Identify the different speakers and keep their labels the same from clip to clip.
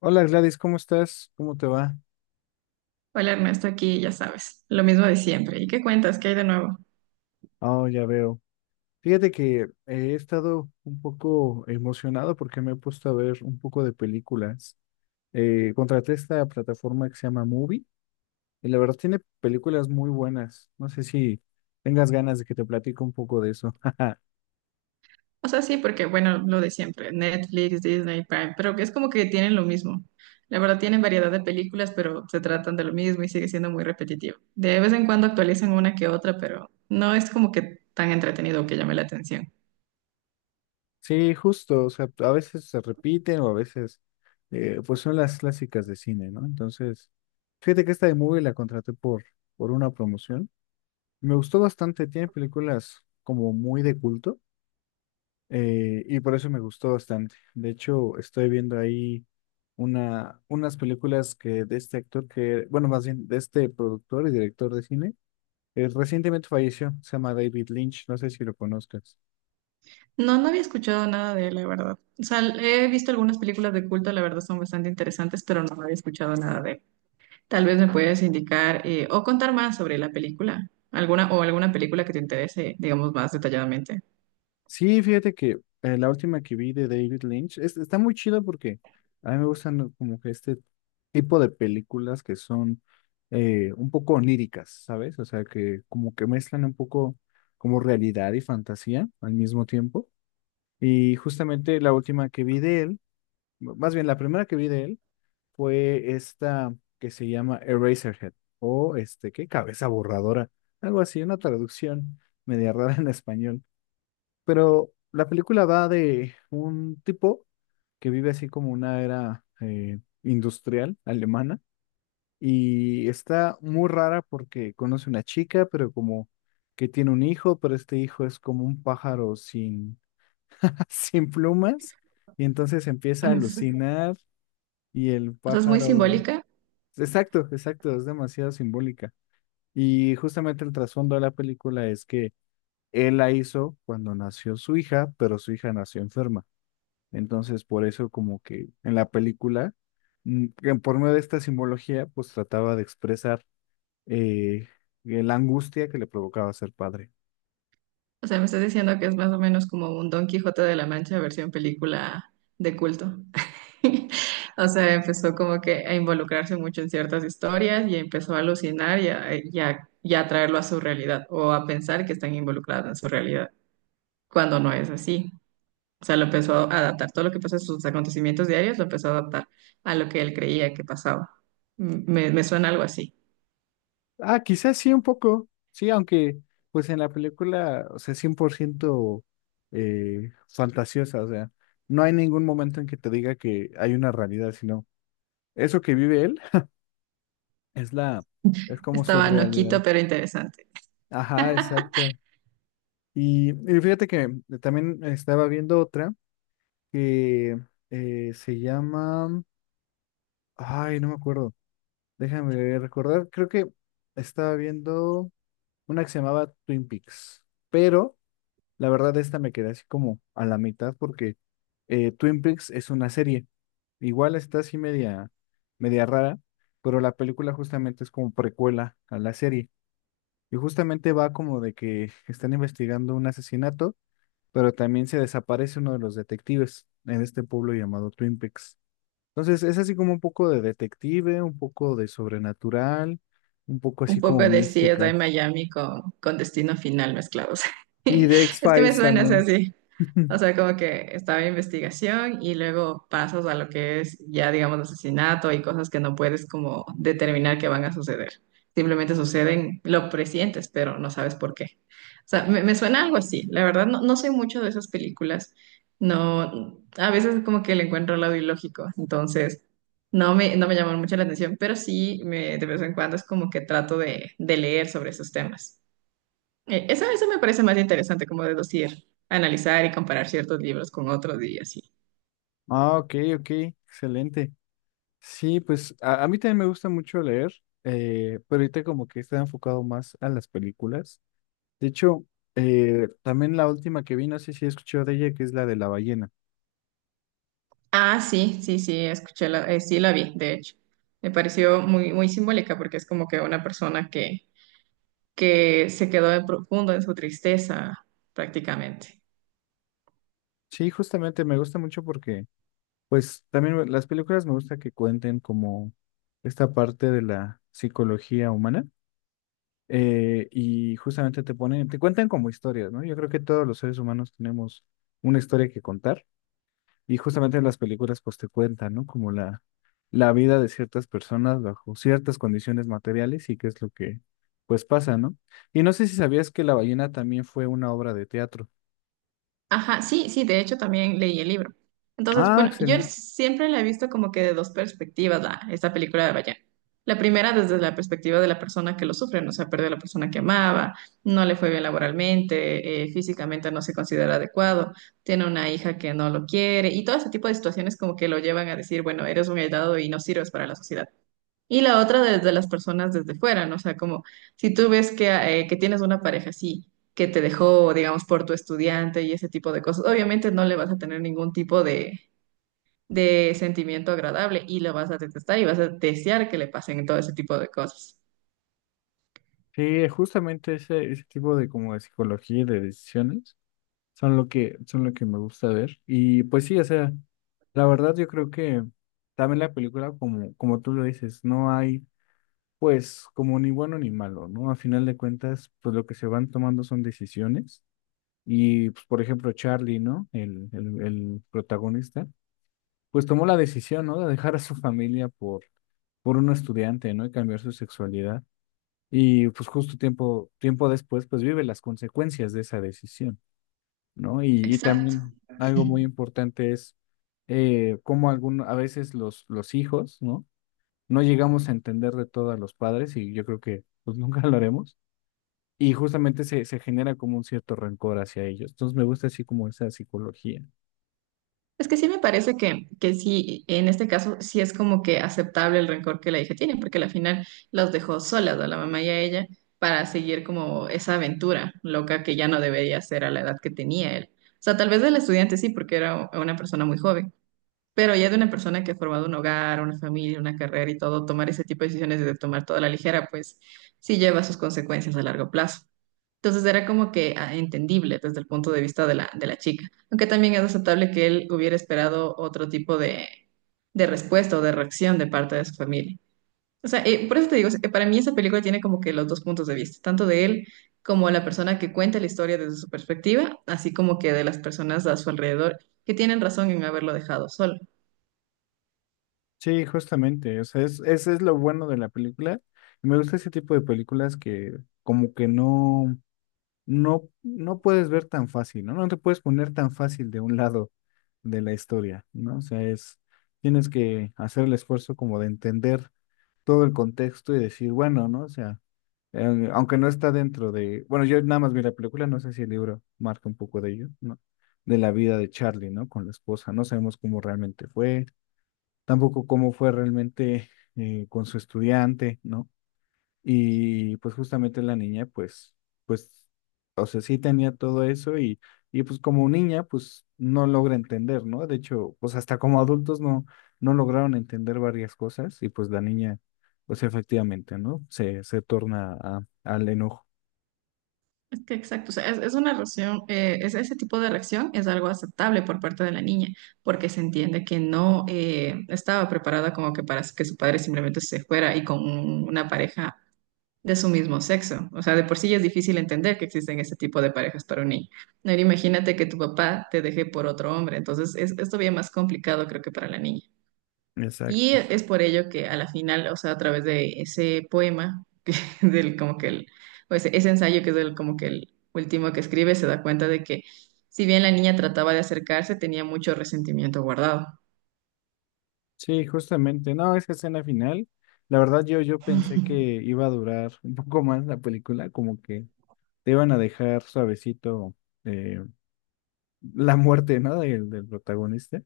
Speaker 1: Hola Gladys, ¿cómo estás? ¿Cómo te va?
Speaker 2: Hola Ernesto, aquí ya sabes, lo mismo de siempre. ¿Y qué cuentas? ¿Qué hay de nuevo?
Speaker 1: Oh, ya veo. Fíjate que he estado un poco emocionado porque me he puesto a ver un poco de películas. Contraté esta plataforma que se llama Movie y la verdad tiene películas muy buenas. No sé si tengas ganas de que te platique un poco de eso.
Speaker 2: O sea, sí, porque bueno, lo de siempre, Netflix, Disney, Prime, pero que es como que tienen lo mismo. La verdad tienen variedad de películas, pero se tratan de lo mismo y sigue siendo muy repetitivo. De vez en cuando actualizan una que otra, pero no es como que tan entretenido que llame la atención.
Speaker 1: Sí, justo, o sea, a veces se repiten o a veces pues son las clásicas de cine, ¿no? Entonces, fíjate que esta de Movie la contraté por una promoción. Me gustó bastante, tiene películas como muy de culto y por eso me gustó bastante. De hecho, estoy viendo ahí unas películas que de este actor que, bueno, más bien de este productor y director de cine, recientemente falleció, se llama David Lynch, no sé si lo conozcas.
Speaker 2: No, no había escuchado nada de él, la verdad. O sea, he visto algunas películas de culto, la verdad son bastante interesantes, pero no había escuchado nada de él. Tal vez me puedes indicar o contar más sobre la película, alguna o alguna película que te interese, digamos, más detalladamente.
Speaker 1: Sí, fíjate que la última que vi de David Lynch está muy chido porque a mí me gustan, ¿no?, como que este tipo de películas que son un poco oníricas, ¿sabes? O sea, que como que mezclan un poco como realidad y fantasía al mismo tiempo. Y justamente la última que vi de él, más bien la primera que vi de él fue esta que se llama Eraserhead o este, ¿qué?, Cabeza borradora, algo así, una traducción media rara en español. Pero la película va de un tipo que vive así como una era industrial alemana y está muy rara porque conoce una chica, pero como que tiene un hijo, pero este hijo es como un pájaro sin, sin plumas y entonces empieza a
Speaker 2: Es-
Speaker 1: alucinar y el
Speaker 2: o sea, es muy
Speaker 1: pájaro...
Speaker 2: simbólica.
Speaker 1: Exacto, exacto, es demasiado simbólica. Y justamente el trasfondo de la película es que él la hizo cuando nació su hija, pero su hija nació enferma. Entonces, por eso como que en la película, que por medio de esta simbología, pues trataba de expresar eh, la angustia que le provocaba ser padre.
Speaker 2: O sea, me estás diciendo que es más o menos como un Don Quijote de la Mancha versión película de culto. O sea, empezó como que a involucrarse mucho en ciertas historias y empezó a alucinar y a traerlo a su realidad o a pensar que están involucradas en su realidad, cuando no es así. O sea, lo empezó a adaptar. Todo lo que pasa en sus acontecimientos diarios lo empezó a adaptar a lo que él creía que pasaba. Me suena algo así.
Speaker 1: Ah, quizás sí un poco, sí, aunque pues en la película, o sea, 100% fantasiosa, o sea, no hay ningún momento en que te diga que hay una realidad, sino eso que vive él es la, es como su
Speaker 2: Estaba
Speaker 1: realidad.
Speaker 2: noquito, pero interesante.
Speaker 1: Ajá, exacto. Y fíjate que también estaba viendo otra. Que se llama... Ay, no me acuerdo. Déjame recordar. Creo que estaba viendo una que se llamaba Twin Peaks. Pero la verdad esta me quedé así como a la mitad porque Twin Peaks es una serie. Igual está así media, media rara, pero la película justamente es como precuela a la serie. Y justamente va como de que están investigando un asesinato, pero también se desaparece uno de los detectives en este pueblo llamado Twin Peaks. Entonces, es así como un poco de detective, un poco de sobrenatural, un poco así
Speaker 2: Un
Speaker 1: como
Speaker 2: poco de CSI
Speaker 1: mística.
Speaker 2: Miami con Destino Final mezclados.
Speaker 1: Y de
Speaker 2: Es que me
Speaker 1: X-Files
Speaker 2: suena, o sea,
Speaker 1: también.
Speaker 2: sí. O sea, como que estaba investigación y luego pasas a lo que es ya, digamos, asesinato y cosas que no puedes como determinar que van a suceder. Simplemente suceden, lo presientes, pero no sabes por qué. O sea, me suena algo así. La verdad, no, no soy mucho de esas películas. No, a veces como que le encuentro el lado ilógico. Entonces, no me llaman mucho la atención, pero sí me, de vez en cuando es como que trato de leer sobre esos temas. Eso me parece más interesante, como deducir, analizar y comparar ciertos libros con otros y así.
Speaker 1: Ah, ok, ok, excelente. Sí, pues a mí también me gusta mucho leer, pero ahorita como que está enfocado más a las películas. De hecho, también la última que vi, no sé si he escuchado de ella, que es la de la ballena.
Speaker 2: Ah, sí, sí, sí, escuché, la, sí la vi, de hecho. Me pareció muy simbólica porque es como que una persona que se quedó en profundo en su tristeza, prácticamente.
Speaker 1: Sí, justamente me gusta mucho porque, pues también las películas me gusta que cuenten como esta parte de la psicología humana. Eh, y justamente te ponen, te cuentan como historias, ¿no? Yo creo que todos los seres humanos tenemos una historia que contar y justamente en las películas pues te cuentan, ¿no? Como la vida de ciertas personas bajo ciertas condiciones materiales y qué es lo que pues pasa, ¿no? Y no sé si sabías que La ballena también fue una obra de teatro.
Speaker 2: Ajá, sí, sí, de hecho también leí el libro. Entonces,
Speaker 1: Ah,
Speaker 2: bueno, yo
Speaker 1: excelente.
Speaker 2: siempre la he visto como que de dos perspectivas, la, esta película de Bayán. La primera desde la perspectiva de la persona que lo sufre, no se ha perdido a la persona que amaba, no le fue bien laboralmente, físicamente no se considera adecuado, tiene una hija que no lo quiere y todo ese tipo de situaciones como que lo llevan a decir, bueno, eres un aislado y no sirves para la sociedad. Y la otra desde las personas desde fuera, ¿no? O sea, como si tú ves que tienes una pareja así, que te dejó, digamos, por tu estudiante y ese tipo de cosas, obviamente no le vas a tener ningún tipo de sentimiento agradable y lo vas a detestar y vas a desear que le pasen todo ese tipo de cosas.
Speaker 1: Sí, justamente ese tipo de como de psicología y de decisiones. Son lo que, son lo que me gusta ver. Y pues sí, o sea, la verdad yo creo que también la película, como, como tú lo dices, no hay pues como ni bueno ni malo, ¿no? A final de cuentas, pues lo que se van tomando son decisiones. Y pues, por ejemplo, Charlie, ¿no? El protagonista, pues tomó la decisión, ¿no?, de dejar a su familia por un estudiante, ¿no?, y cambiar su sexualidad. Y pues justo tiempo después, pues vive las consecuencias de esa decisión. ¿No? Y
Speaker 2: Exacto.
Speaker 1: también algo muy importante es cómo algún, a veces los hijos, ¿no? No llegamos a entender de todo a los padres y yo creo que pues nunca lo haremos. Y justamente se genera como un cierto rencor hacia ellos. Entonces me gusta así como esa psicología.
Speaker 2: Es que sí me parece que sí, en este caso sí es como que aceptable el rencor que la hija tiene, porque al final los dejó solas a la mamá y a ella para seguir como esa aventura loca que ya no debería hacer a la edad que tenía él. O sea, tal vez el estudiante sí, porque era una persona muy joven, pero ya de una persona que ha formado un hogar, una familia, una carrera y todo, tomar ese tipo de decisiones de tomar toda la ligera, pues sí lleva sus consecuencias a largo plazo. Entonces era como que ah, entendible desde el punto de vista de la chica, aunque también es aceptable que él hubiera esperado otro tipo de respuesta o de reacción de parte de su familia. O sea, por eso te digo, o sea, que para mí esa película tiene como que los dos puntos de vista, tanto de él como la persona que cuenta la historia desde su perspectiva, así como que de las personas a su alrededor que tienen razón en haberlo dejado solo.
Speaker 1: Sí, justamente. O sea, es, ese es lo bueno de la película. Me gusta ese tipo de películas que como que no... No, no puedes ver tan fácil, ¿no? No te puedes poner tan fácil de un lado de la historia, ¿no? O sea, es, tienes que hacer el esfuerzo como de entender todo el contexto y decir, bueno, ¿no? O sea, aunque no está dentro de, bueno, yo nada más vi la película, no sé si el libro marca un poco de ello, ¿no? De la vida de Charlie, ¿no? Con la esposa, no sabemos cómo realmente fue, tampoco cómo fue realmente con su estudiante, ¿no? Y pues justamente la niña, pues, pues, o sea, sí tenía todo eso y pues como niña, pues no logra entender, ¿no? De hecho, pues hasta como adultos no, no lograron entender varias cosas y pues la niña, pues efectivamente, ¿no? Se torna al enojo.
Speaker 2: Es que exacto, o sea, es una reacción, es, ese tipo de reacción es algo aceptable por parte de la niña, porque se entiende que no estaba preparada como que para que su padre simplemente se fuera y con una pareja de su mismo sexo. O sea, de por sí ya es difícil entender que existen ese tipo de parejas para un niño. No, imagínate que tu papá te deje por otro hombre, entonces es todavía más complicado creo que para la niña. Y
Speaker 1: Exacto.
Speaker 2: es por ello que a la final, o sea, a través de ese poema, que del como que el, o ese ensayo que es el, como que el último que escribe, se da cuenta de que si bien la niña trataba de acercarse, tenía mucho resentimiento guardado.
Speaker 1: Sí, justamente. No, esa escena final, la verdad yo pensé que iba a durar un poco más la película, como que te iban a dejar suavecito eh, la muerte, ¿no? Del protagonista.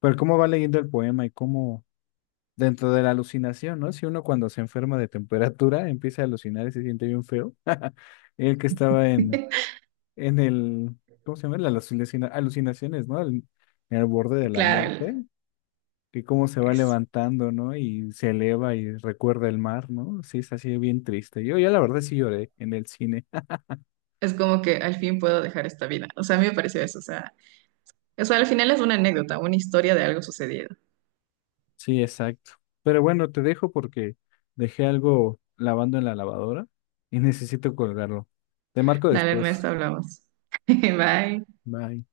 Speaker 1: Pero cómo va leyendo el poema y cómo dentro de la alucinación, ¿no? Si uno cuando se enferma de temperatura empieza a alucinar y se siente bien feo. El que estaba en el, ¿cómo se llama? Las alucinaciones, ¿no? El- en el borde de la
Speaker 2: Claro,
Speaker 1: muerte,
Speaker 2: el-
Speaker 1: que cómo se va
Speaker 2: es,
Speaker 1: levantando, ¿no? Y se eleva y recuerda el mar, ¿no? Sí, es así bien triste. Yo ya la verdad sí lloré en el cine.
Speaker 2: es como que al fin puedo dejar esta vida. O sea, a mí me pareció eso. O sea, al final es una anécdota, una historia de algo sucedido.
Speaker 1: Sí, exacto. Pero bueno, te dejo porque dejé algo lavando en la lavadora y necesito colgarlo. Te marco
Speaker 2: Dale,
Speaker 1: después.
Speaker 2: Ernesto, hablamos. Bye.
Speaker 1: Bye.